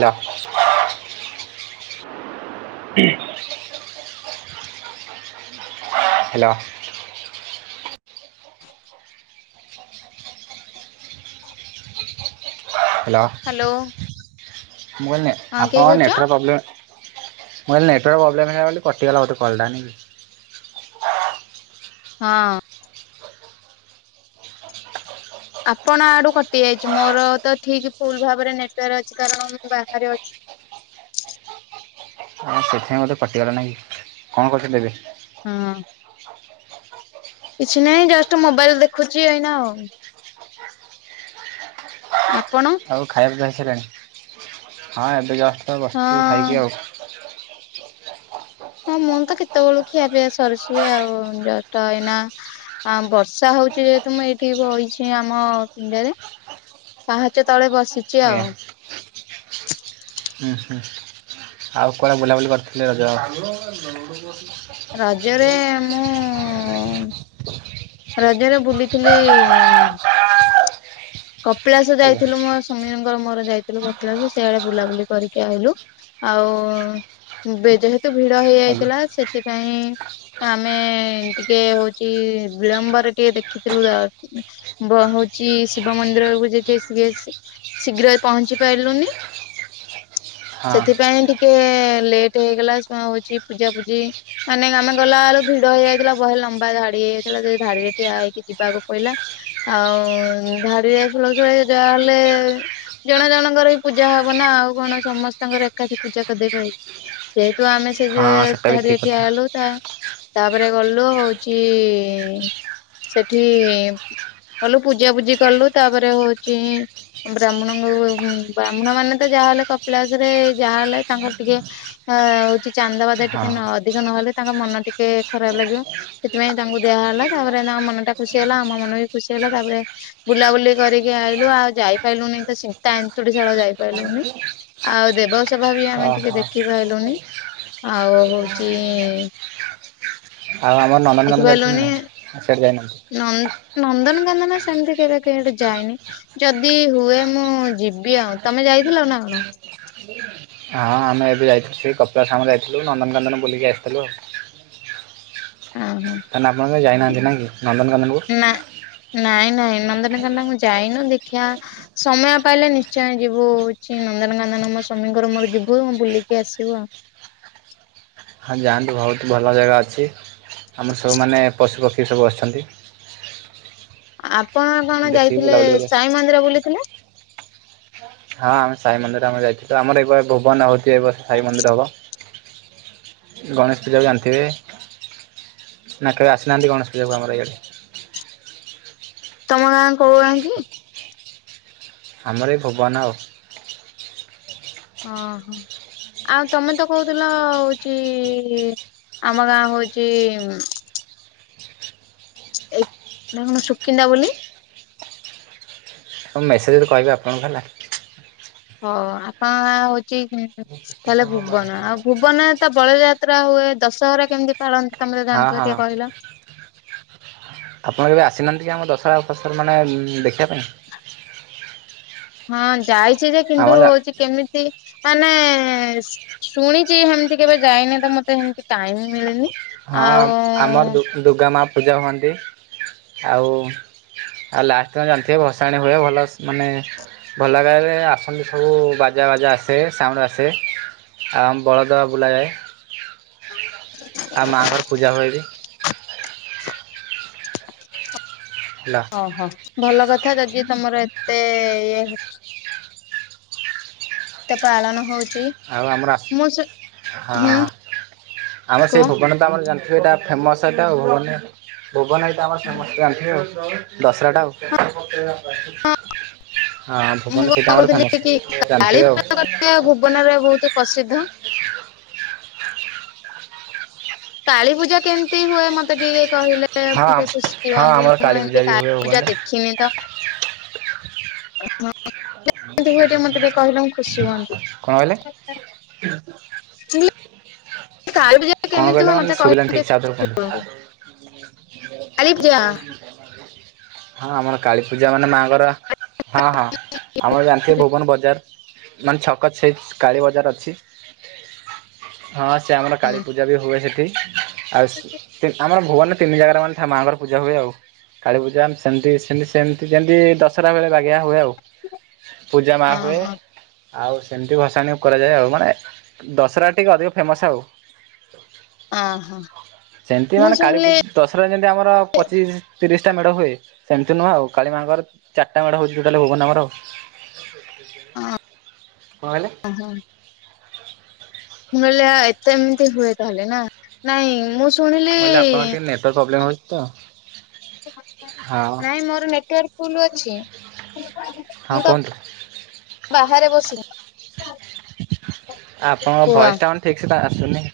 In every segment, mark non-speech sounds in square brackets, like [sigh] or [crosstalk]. [unintelligible] Hello. [inaudible] [inaudible] Hello ମୁଁ କଇଲି hello ନାଇଁ ଆପଣଙ୍କ ହଁ କିଏ ନେଟୱାର୍କ କହୁଛ ପ୍ରବ୍ଲେମ୍ ମୁଁ କଇଲି ନେଟୱାର୍କ ପ୍ରବ୍ଲେମ୍ ହେଲା ବୋଲି କଟିଗଲା ବୋଧେ କଲ୍ ଟା ନା କି? ହଁ। ଆପଣ ଆଡୁ କଟି ଯାଇଚି ମୋର ତ ଠିକ ଫୁଲ ଭାବରେ ନେଟୱାର୍କ ଅଛି କାରଣ ମୁଁ ବାହାରେ ଅଛି। ହଁ ସେଥିପାଇଁ ବୋଧେ କଟିଗଲା ନାଁ କି କଣ କରୁଛନ୍ତି ଏବେ? ହୁଁ। [inaudible] କିଛି ନାହିଁ ଜଷ୍ଟ ମୋବାଇଲ ଦେଖୁଚି ଏଇନା ଆଉ। ଆପଣ? ଖାଇବାକୁ ଯାଇସାଲେଣି ହଁ ଏବେ ଜଷ୍ଟ ବସୁଚୁ ହଁ ଖାଇକି ଆଉ। [inaudible] ହଁ ମୁଁ ତ କେତବେଳୁ, ଖିଆ ପିଇଆ ସରିଛି ଆଉ ଜଷ୍ଟ ଏଇନା ଆ ବର୍ଷା ହଉଚି ଯେହେତୁ ମୁଁ ଏଇଠି ବଇଚି ଆମ ପିଣ୍ଡା ରେ। ପାହାଚ ତଳେ ବସି ଆଜ୍ଞା। ହୁଁ ହୁଁ ଆଉ କୁଆଡ଼େ ବୁଲାବୁଲି କରିଥିଲି ରଜ? ରଜରେ ମୁଁ ରଜରେ ବୁଲିଥିଲି କପିଳାସ ଆଜ୍ଞା ଯାଇଥିଲୁ ମୋ ସୁମୀନଙ୍କର ମୋର ଯାଇଥିଲୁ କପିଳାସ ସେଇଆଡେ ବୁଲାବୁଲି କରିକି ଆଇଲୁ। ଆଉ ବେ ଯେହେତୁ ଭିଡ ହେଇ ଆଜ୍ଞା ଯାଇଥିଲା ସେଥିପାଇଁ ଆମେ ଟିକେ ହଉଚି ବିଳମ୍ବରେ ଟିକେ ଦେଖିଥିଲୁ ଦ ବ ହଉଚି ଶିବ ମନ୍ଦିର କୁ ଯାଇକି ଏସି ବି ଏସି ଶୀଘ୍ର ପହଞ୍ଚି ପାରିଲୁନି। ହଁ ସେଥିପାଇଁ ଟିକେ ଲେଟ ହେଇଗଲା ଶୁଆ ହଉଚି ପୂଜାପୂଜି ମାନେ ଆମେ ଗଲା ଆଡକୁ ଭିଡ ହେଇଯାଇଥିଲା ବହେ ଲମ୍ବା ଧାଡି ହେଇଯାଇଥିଲା ସେ ଧାଡ଼ିରେ ଠିଆ ହେଇକି ଯିବାକୁ ପଡିଲା। ଆଉ ଧାଡି ରେ ଆସୁ ଆସୁ ଯାହା ହେଲେ ଜଣ ଜଣଙ୍କର ପୂଜା ହବ ନା ଆଉ କଣ ସମସ୍ତଙ୍କର ଏକାଠି ପୂଜା କରିଦେଇ ପାରି ଯେହେତୁ ଆମେ ସେ ଯେ ହଁ ସେଟା ବି ଠିକ୍ ଧାଡ଼ିରେ କଥା ଠିଆ ହେଲୁ ତା ତାପରେ ଗଲୁ ହଉଚି ସେଠି କଲୁ ପୂଜା ପୂଜି କଲୁ ତାପରେ ହଉଛି ବ୍ରାହ୍ମଣଙ୍କୁ ବ୍ରାହ୍ମଣ ମାନେ ତ ଯାହା ହେଲେ କପିଳାସ ରେ ଯାହାହଲେ ତାଙ୍କର ଟିକେ ଅ ହଉଛି ଚାନ୍ଦାବାଦା ହଁ ଟିକେ ଅଧିକ ନହେଲେ ତାଙ୍କ ମନ ଟିକେ ଖରାପ ଲାଗିବ। ସେଥିପାଇଁ ତାଙ୍କୁ ଦିଆ ହେଲା ତାପରେ ତା ମନ ଟା ଖୁସି ହେଲା ଆମ ମନ ବି ଖୁସି ହେଲା ତାପରେ ବୁଲାବୁଲି କରିକି ଆଇଲୁ ଆଉ ଯାଇପାରିଲୁନି ତ ସିତା ଏନ୍ତୁଡିଶାଳ ଯାଇପାରିଲୁନି। ଆଉ ଦେବସଭା ବି ଆମେ ଟିକେ ଓହୋ ଦେଖି ପାରଲୁନି। ଆଉ ହଉଚି ଆଉ ଆମର ନନ୍ଦନକାନନ ଦେଖିଲୁଣି ନା ଦେଖିପାରିଲୁନି ସେଇଠି ଯାଇ ନାହାନ୍ତି। ନନ୍ଦ ନନ୍ଦନକାନ ନା ସେମିତି କେବେ କୁଆଡ଼େ ଯାଇନି। ଯଦି ହୁଏ ମୁଁ ଯିବି ଆଉ ତମେ ଯାଇଥିଲ ନା କଣ? [unintelligible] ହଁ ଆମେ ଏବେ ଯାଇଥିଲୁ କପିଳାସ ଆମ ଯାଇଥିଲୁ ନନ୍ଦନକାନନ ବୁଲିକି ଆସିଥିଲୁ ଆଉ। ଓ ହୋ। ତାମାନେ ଯାଇନାହାନ୍ତି ନା ନନ୍ଦନକାନନ କୁ? ନା ନାଇଁ ନାଇଁ ନନ୍ଦନକାନନ ମୁଁ ଯାଇନୁ ଦେଖିବା। ସମୟ ପାଇଲେ ନିଶ୍ଚୟ ଯିବୁ ହଉଛି ନନ୍ଦନକାନନ ମୋ ସ୍ୱାମୀଙ୍କର ମୋର ଯିବୁ ବୁଲିକି ଆସିବୁ ଆଉ। ହଁ ଯାଆନ୍ତୁ ବହୁତ ଭଲ ଜାଗା ଅଛି ଆମର ସବୁମାନେ ପଶୁପକ୍ଷୀ ସବୁ ଅଛନ୍ତି। ଆପଣ କଣ ଦେଖିକି ଯାଇଥିଲେ ବୁଲାବୁଲି କରି ଆସିବେ। ସାଇ ମନ୍ଦିର ବୁଲିଥିଲେ? ହଁ ଆମେ ସାଇ ମନ୍ଦିର ଆମେ ଯାଇଥିଲୁ ଆମର ଏବେ ଭୁବନ ହଉଛି ଏ ବର୍ଷ ସାଇ ମନ୍ଦିର ହବ। ଗଣେଶ ପୂଜାକୁ ଜାଣିଥିବେ ନା କେବେ ଆସିନାହାନ୍ତି ଗଣେଶ ପୂଜାକୁ ଆମର ଇଆଡ଼େ? ତମ ଗାଁ କୋଉ ଗାଁ କି? ଆମର ଏଇ ଭୁବନ ଆଉ। ଓ ହୋ। ଆଉ ତମେ ତ କହୁଥିଲ ହଉଛି ଆମ ଗାଁ ହଉଛି ଏ ନା କଣ ସୁକିନ୍ଦା ବୋଲି ମୁଁ ମେସେଜ୍ ରେ କହିବି ଆପଣଙ୍କୁ ହେଲା। ହଉ ଆପଣ ନା ହଉଛି ତାହେଲେ ଭୁବନ ଆଉ ଭୁବନ ତ ବଳଯାତ୍ରା ହୁଏ ଦଶହରା କେମିତି ତଳନ୍ତ ତମେ ତ ହଁ ଜଣିଥିବ ହଁ ଟିକେ କହିଲ? ଆପଣ କେବେ ଆସିନାହାନ୍ତି କି ଆମ ଦଶହରା [unintelligible] ମାନେ ଦେଖିବା ପାଇଁ? ହଁ ଯାଇଛି ଯେ କିନ୍ତୁ ଆମର ହଉଛି କେମିତି ମାନେ ଶୁଣିଛି ହେମିତି କେବେ ଯାଇନି ତ ମତେ ସେମତି ଟାଇମ ମିଳିନି। ହଁ ଆଉ ଆମର ଦୁ ଦୁର୍ଗା ମା ପୂଜା ହୁଅନ୍ତି ଆଉ। ଆଉ ଲାଷ୍ଟ କୁ ଜାଣିଥିବେ ଭସାଣି ହୁଏ ଭଲ ମାନେ ଭଲ [unintelligible] ଆସନ୍ତି ସବୁ ବାଜା ବାଜା ଆସେ ସାଉଣ୍ଡ ଆସେ। ଆଉ ଆମ ବଳଦ ବୁଲାଏ। ହ ଆଉ ମାଆଙ୍କର ପୂଜା ହୁଏ ବି। ହେଲୋ। ଓହୋ ଭଲ କଥା ଯଦି ତମର ଏତେ ଇଏ ହଉଛି। ତ ପାଳନ ହଉଛି। ଆଉ ଆମର ମୁଁ ଶୁ ହଁ ହୁଁ ଆମର ସେ କୁହ ଭୁବନ ତ ଆମର ଜାଣିଥିବେ ଏଇଟା ଫେମସ ଏଇଟା ମାନେ ଭୁବନ ଏଟା ଆମର ଫେମସ ଜାଣିଥିବେ। ଦଶହରାଟା ଆଉ। ହଁ ମୁଁ ଭୁବନ ସେଇଟା ଆମର ଫେମସ ଜାଣିଥିବେ ଆଉ। ସେ ଭୁବନର ରେ ବହୁତ ପ୍ରସିଦ୍ଧ। କାଳୀ ପୂଜା କେମିତି ହୁଏ ମତେ ଟିକେ କହିଲେ। ଲେ ହଁ ମୁଁ ଟିକେ ଖୁସି ହଁ ହୁଅନ୍ତି। ଆମର ମୁଁ କାଳୀ ପୂଜା ଏମିତି ବି ହୁଏ କାଳୀ ପୂଜା ଭୁବନରେ ଦେଖିନି ତ। ଆଛା ଆ କହିଲେ ମୁଁ ଖୁସି ହୁଅନ୍ତି। କଣ କହିଲେ? କାଳୀପୂଜା କଣ କେମିତି କହିଲେ ହୁଏ। ମାନେ ମତେ କହିଲେ ଶୁଭିଲାନି ଟିକେ ଠିକ୍ ସେ ଆଉଥରେ ଖୁସି କୁହନ୍ତୁ। ହୁଅନ୍ତି। କାଳୀ ପୂଜା। ତମ [unintelligible] ହଁ ଆମର କାଳୀପୂଜା ମାନେ ମାଙ୍କର ହଁ ହଁ ଆମର ଜାଣିଥିବେ ଭୁବନ ବଜାର। ମାନେ ଛକ ଛେଇ କାଳୀ ବଜାର ଅଛି। ହଁ ସେ ଆମର କାଳୀ ହୁଁ ପୂଜା ପୂଜା ବି ହୁଏ ସେଠି। ଆଉ ଆମର ଭୁବନରେ ତିନି ଜାଗାରେ ମାନେ ଥା ମାଆଙ୍କର ପୂଜା ହୁଏ ଆଉ। କାଳୀପୂଜା ଆମେ ସେମିତି ସେମିତି ଯେମିତି ଦଶହରା ବେଳେ ବାଗିଆ ହୁଏ ଆଉ। ପୂଜା ମା ହୁଏ। ଓହୋ ଆଉ ସେମିତି ଭସାଣକୁ କରାଯାଏ ଆଉ। ମାନେ ଦଶରା ଟିକେ ଅଧିକ ଫେମସ୍ ଆଉ। ଓହୋ ସେମିତି ମୁଁ ମାନେ ଶୁଣିଲି କାଳୀପୂଜ ଦଶରାରେ ଯେମିତି ଆମର ପଚିଶ ତିରିଶଟା ମେଡ଼ ହୁଏ। ସେମିତି ନୁହଁ ଆଉ। କାଳିମାଙ୍କର ଚାରିଟା ମେଢ ହଉଛି ଟୋଟାଲ ଭୁବନରେ ଆମର। କଣ କହିଲେ? ଆମନ ମୁଁ କିହିଲି ଏତେ ଏମିତି ହୁଏ ତାହେଲେ ନା। ନାଇଁ ମୁଁ ଶୁ ମୁଁ କହିଲି ଆପଣଙ୍କର ଟିକେ ନେଟୱାର୍କ ପ୍ରୋବ୍ଲେମ ହେଉଚି ତ। ହଁ ନାଇଁ ମୋର ନେଟୱାର୍କ ଫୁଲ ଅଛି। ହଁ ମୁଁ ତ କୁହନ୍ତୁ। ବାହାରେ ବସିନ। ଆପଣଙ୍କ ଭଏସ ଟାଉ ଠିକ୍ ସେ ତା ଆସୁନି।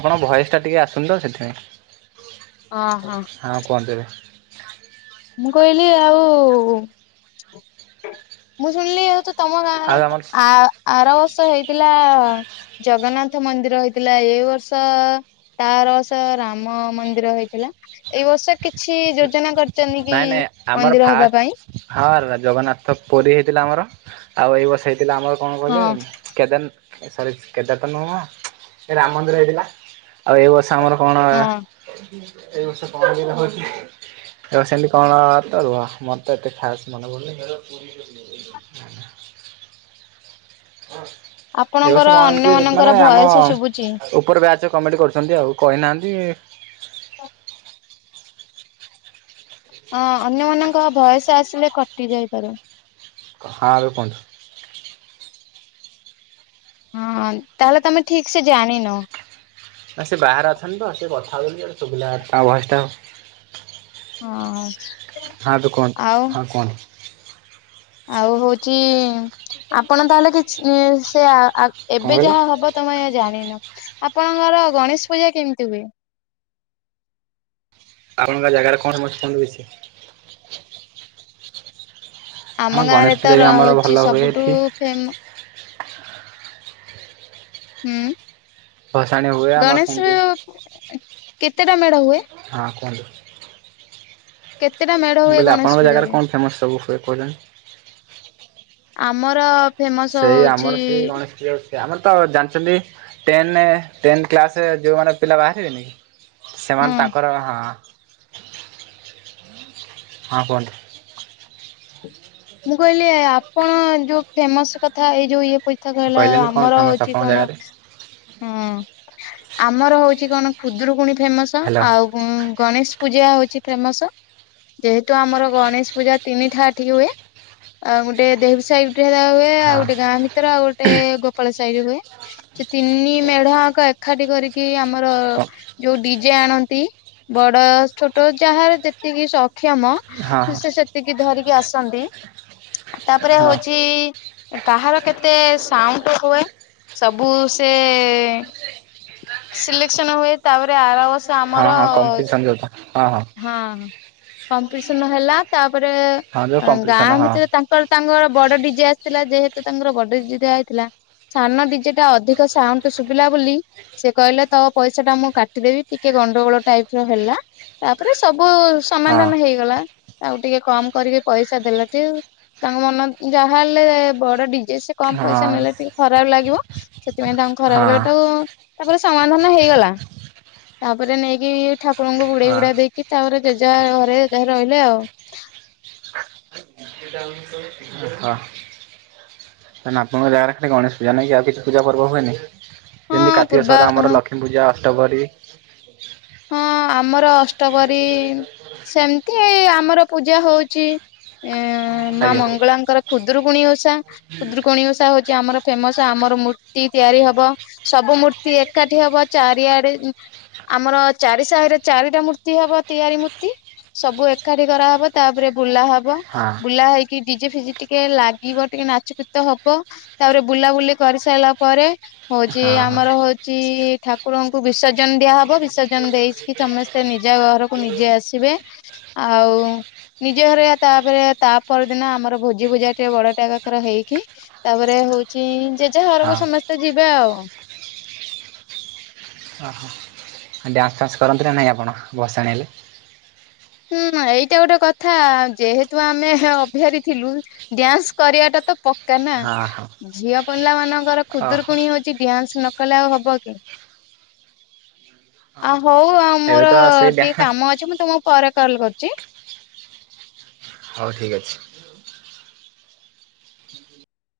ଆପଣଙ୍କ ଭଏସ୍ ଟା ଟିକେ ଆସୁନି ତ ସେଥିପାଇଁ। ଓ ହୋ। ହଁ କୁହନ୍ତୁ ଏବେ? ମୁଁ କହିଲି ଆଉ ମୁଁ ଶୁଣିଲି ଆଉ ତ ତମ ଗାଁରେ ଆଉ ତ ଆମର ଆ ଆର ବର୍ଷ ହେଇଥିଲା। ଜଗନ୍ନାଥ ମନ୍ଦିର ହେଇଥିଲାଏଇ ବର୍ଷ। ତା ଆରବର୍ଷ ରାମ ମନ୍ଦିର ହେଇଥିଲା। ଏଇ ବର୍ଷ କିଛି ଯୋଜନା କରି ନାଇଁ ନାଇଁ ଆମର ଫାଷ୍ଟ ହଁ ଜଗନ୍ନାଥ ପୁରୀ ହେଇଥିଲା ଆମର। ଆଉ ଏଇ ବର୍ଷ ହେଇଥିଲା ଆମର କଣ ହଁ କହିଲେ? କେଦାର ସରି କେଦାରଥ ନୁହଁ। ଏ ରାମ ମନ୍ଦିର ହେଇଥିଲା। ଆଉ ଏ ବର୍ଷ ସେ ଆମର କଣ ହଁ ଏ ବର୍ଷ କଣ କେମିତି ହେଉଚି। ଏ ସେମିତି କଣ ତ ରୁହ ମରତ ଏତେ ଖାସ୍ ମନେ ପଡୁନି। ତ ପୁରି ହୁଁ। ଏ ଆପଣଙ୍କର ବର୍ଷ କଣ ଏମିତି ଅନ୍ୟମାନଙ୍କର ମାନେ ଆମ ଭୟସ ଶୁଭୁଛି। ଉପରେ ବ୍ୟାଚ କମେଟ କରୁଛନ୍ତି ଆଉ କହିନାହାନ୍ତି। ହ ହଁ ଅନ୍ୟମାନଙ୍କ ଭୟସ ଆସିଲେ କଟି ଯାଇପାରେ। କହାଁଳୁ କୁହନ୍ତୁ? ହୁଁ ତାହେଲେ ତମେ ଠିକ୍ ସେ ଜାଣିନ? ନା ସେ ବାହାରେ ଅଛନ୍ତି ତ। ସେ କଥା ହେବେ ବୋଲି ଗୋଟେ ସୁବିଲା ତା ଭଏସଟା ଆଉ। ହଁ। ହଁ ଏବେ କୁହନ୍ତୁ ଆଉ ହଁ କୁହନ୍ତୁ। ଆଉ ହଉଛି ଆପଣ ତାହେଲେ କିଛି ସେ ଆ କଣ ଏବେ କହିଲେ ଯାହା ହବ। ତମ ଜାଣିନ। ଆପଣଙ୍କର ଗଣେଶ ପୂଜା କେମିତି ହୁଏ? ଆପଣଙ୍କ ଜାଗାରେ କଣ ସମସ୍ତୁୁ ହଉଛି। ହଁ ଆମ ଗାଁ ଗଣେଶ ରେ ତ ପୂଜା ବି ର ଆମର ଭଲ ହଉଚି ହୁଏ ସବୁଠୁ ଏଠି ଫେମ ହୁଁ ଭସାଣି ହୁଏ ଆମର ଗଣେଶ ସେମିତି କେତେଟା ମେଢ ହୁଏ। ହଁ କୁହନ୍ତୁ? କେତେଟା ମେଢ ମୁଁ ହୁଏ କହିଲି ଆପଣଙ୍କ ଗଣେଶ ଜାଗାରେ ପୂଜାରେ? କଣ ଫେମସ୍ ସବୁ ହୁଏ କହୁଛନ୍ତି। ଆମର ଫେମସ ସେଇ ହଉଛି ଆମର ସେଇ ଗଣେଶ ପୂଜା ଆମର ତ ଜାଣିଛନ୍ତି ଟେନ ଟେନ୍ କ୍ଲାସରେ ଯେଉଁମାନେ ପିଲା ବାହାରିବେନି କି। ସେମାନେ ହଁ ତାଙ୍କର ହଁ। ହଁ କୁହନ୍ତୁ। ମୁଁ କହିଲି ଆପଣ ଯୋଉ ଫେମସ କଥା ଏଇ ଯୋଉ ଇଏ। [unintelligible] କହିଲା କହିଲେନି କଣ ଆମର ଫେମସ୍ ହଉଛି ଆପଣଙ୍କ କଣ ଜାଗାରେ? ହୁଁ ଆମର ହଉଛି କଣ ଖୁଦରୁକୁୁଣୀ ଫେମସ ହ୍ୟାଲୋ ଆଉ ଉଁ ଗଣେଶ ପୂଜା ହଉଛି ଫେମସ। ଯେହେତୁ ଆମର ଗଣେଶ ପୂଜା ତିନିଠା ଏଠି ହୁଏ। ଆଉ ଗୋଟେ ଦେହରି ସାହିରେ ଗୋଟେ ହେ ହୁଏ ଆଉ ହଁ ଗୋଟେ ଗାଁ ଭି ଭିତରେ ଆଉ ଗୋଟେ ଗୋପାଳ ସାହିରେ ହୁଏ ସେ ତିନି ମେଢଆଙ୍କ ଏକାଠି କରିକି ଆମ ଆର କ ଯୋଉ ଡିଜେ ଆଣନ୍ତି ବଡ ଛୋଟ ଯାହାର ଯେ ସେତିକି ସକ୍ଷମ ହଁ ହଁ ସେ ସେତିକି ଧରିକି ଆସନ୍ତି। ତାପରେ ହଁ। ହଉଛି କାହାର କେତେ ସାଉଣ୍ଡ ହୁଏ? ସବୁ ସେ ସିଲେକ୍ସନ ହୁଏ ତାପରେ ଆରବର୍ଷ ହଁ ହଁ କମ୍ପିଟ୍ସନ ଯୋଉ ତ ହଁ ହଁ। ହଁ କମ୍ପିଟିସନ ହେଲା ତାପରେ ହଁ ଯୋଉ କମ୍ପିଟିସନ୍ ଗାଁ ହଁ। ଭିତରେ ତାଙ୍କର ତାଙ୍କର ବଡ ଡିଜେ ଆସିଥିଲା ଯେହେତୁ ତାଙ୍କର ବଡ ଡିଜିେ ଆଇଥିଲା। ସାନ ଡିଜେଟା ଅଧିକ ସାଉଣ୍ଡ ଶୁଭିଲା ବୋଲି ସେ କହିଲେ ତୋ ପଇସାଟା ମୁଁ କାଟିଦେବି ଟିକେ ଗଣ୍ଡଗୋଳ ଟାଇପର ହେଲା। ତାପରେ ସବୁ ହଁ ସମାଧାନ ହେଇଗଲା। ତାକୁ ଟିକେ କମ କରିକି ପଇସା ଦେଲାଟି ତାଙ୍କ ମନ ଯାହା ହେଲେ ବଡ ଡିଜେ ସେ କମ ହଁ ପଇସା ନେଲେ ଟିକେ ଖରାପ ଲାଗିବ। ସେଥିପାଇଁ ତାଙ୍କ ହଁ ଖରାପ ଲଗା ଟାକୁ ତାପରେ ସମାଧାନ ହେଇଗଲା ତାପରେ ନେଇକି ଠାକୁରଙ୍କୁ ବୁଡେଇ ହଁ ବୁଡା ଦେଇକି ତାପରେ ଯେଝା ଘରେ ରହିଲେ ଆଉ। [unintelligible] ହଁ ଆପଣଙ୍କ ଜାଗାରେ ଖାଲି ଗଣେଶ ପୂଜା ନାଇଁକି ଆଉ କିଛି ପୂଜା ପର୍ବ ହୁଏନି? ଯେମିତି ହଁ କାର୍ତିକ ପୂର୍ବା ସ୍ଷୋର ଆମର ହଁ ଲକ୍ଷ୍ମୀ ପୂଜା ଅଷ୍ଟପହରି ହଁ ଆମର ଅଷ୍ଟବରୀ ସେମିତି ଆମର ପୂଜା ହଉଛି। ଅ ମା ଆଜ୍ଞା ମଙ୍ଗଳାଙ୍କର ଖୁଦୁରୁକୁୁଣୀ ଓଷା ଖୁଦୂରୁକୁୁଣୀ ଓଷା ହଉଛି ଆମର ଫେମସ ଆମର ମୂର୍ତ୍ତି ତିଆରି ହବ। ସବୁ ମୂର୍ତ୍ତି ଏକାଠି ହବ। ଚାରିଆଡେ ଆମର ଚାରି ସାହିରେ ଚାରିଟା ମୂର୍ତ୍ତି ହବ। ତିଆରି ମୂର୍ତ୍ତି ସବୁ ଏକାଠି କରାହବ। ତାପରେ ବୁଲା ହବ ହଁ ବୁଲା ହେଇକି ଡିଜେ ଫିଜିେ ଟିକେ ଲାଗିବ ଟିକେ ନାଚକୀତ ହବ ତାପରେ ବୁଲାବୁଲି କରିସାରିଲା ପରେ ହଉଛି ହଁ ହଁ। ଆମର ହଉଛି ଠାକୁରଙ୍କୁ ବିସର୍ଜନ ଦିଆହବ ବିସର୍ଜନ ଦେଇକି ସମସ୍ତେ ନିଜ ଘରକୁ ନିଜେ ଆସିବେ ଆଉ ନିଜ ଘରେ ତାପରେ ତା ପରଦିନ ଆମର ଭୋଜି ଭୋଜା ଟିକେ ବଡଟା ଆକାରେ ହେଇକି ତାପରେ ହଉଛି ଯେଝା ହଁ ଘରକୁ ସମସ୍ତେ ଯିବେ ଆଉ ହ ହୋ ଡ୍ୟାନ୍ସ ଫାନସ କରନ୍ତି ନାହିଁ ଆପଣ? ଭସାଣି ହେଲେ ହୁଁ, ଏଇଟା ଗୋଟେ କଥା, ଯେହେତୁ ଆମେ ଅବିହାରୀ ଥିଲୁ ଡ୍ୟାନ୍ସ କରିବାଟା ତ ପ କା ନା ହଁ ହଁ ଝିଅ ପିଲାମାନଙ୍କର ଓହୋ ଖୁଦୁରକୁଣି ହଉଛି, ଡ୍ୟାନ୍ସ ନ କଲେ ଆଉ ହବ କି? ଆ ହଉ ଆଉ ଏବେ ମୋର ତ ସେଇ ଟିକେ ଡ୍ୟାନ୍ସ କାମ ଅଛି ମୁଁ ତମକୁ ପରେ କଲ କରୁଛି। ହଉ ଠିକ ଅଛି।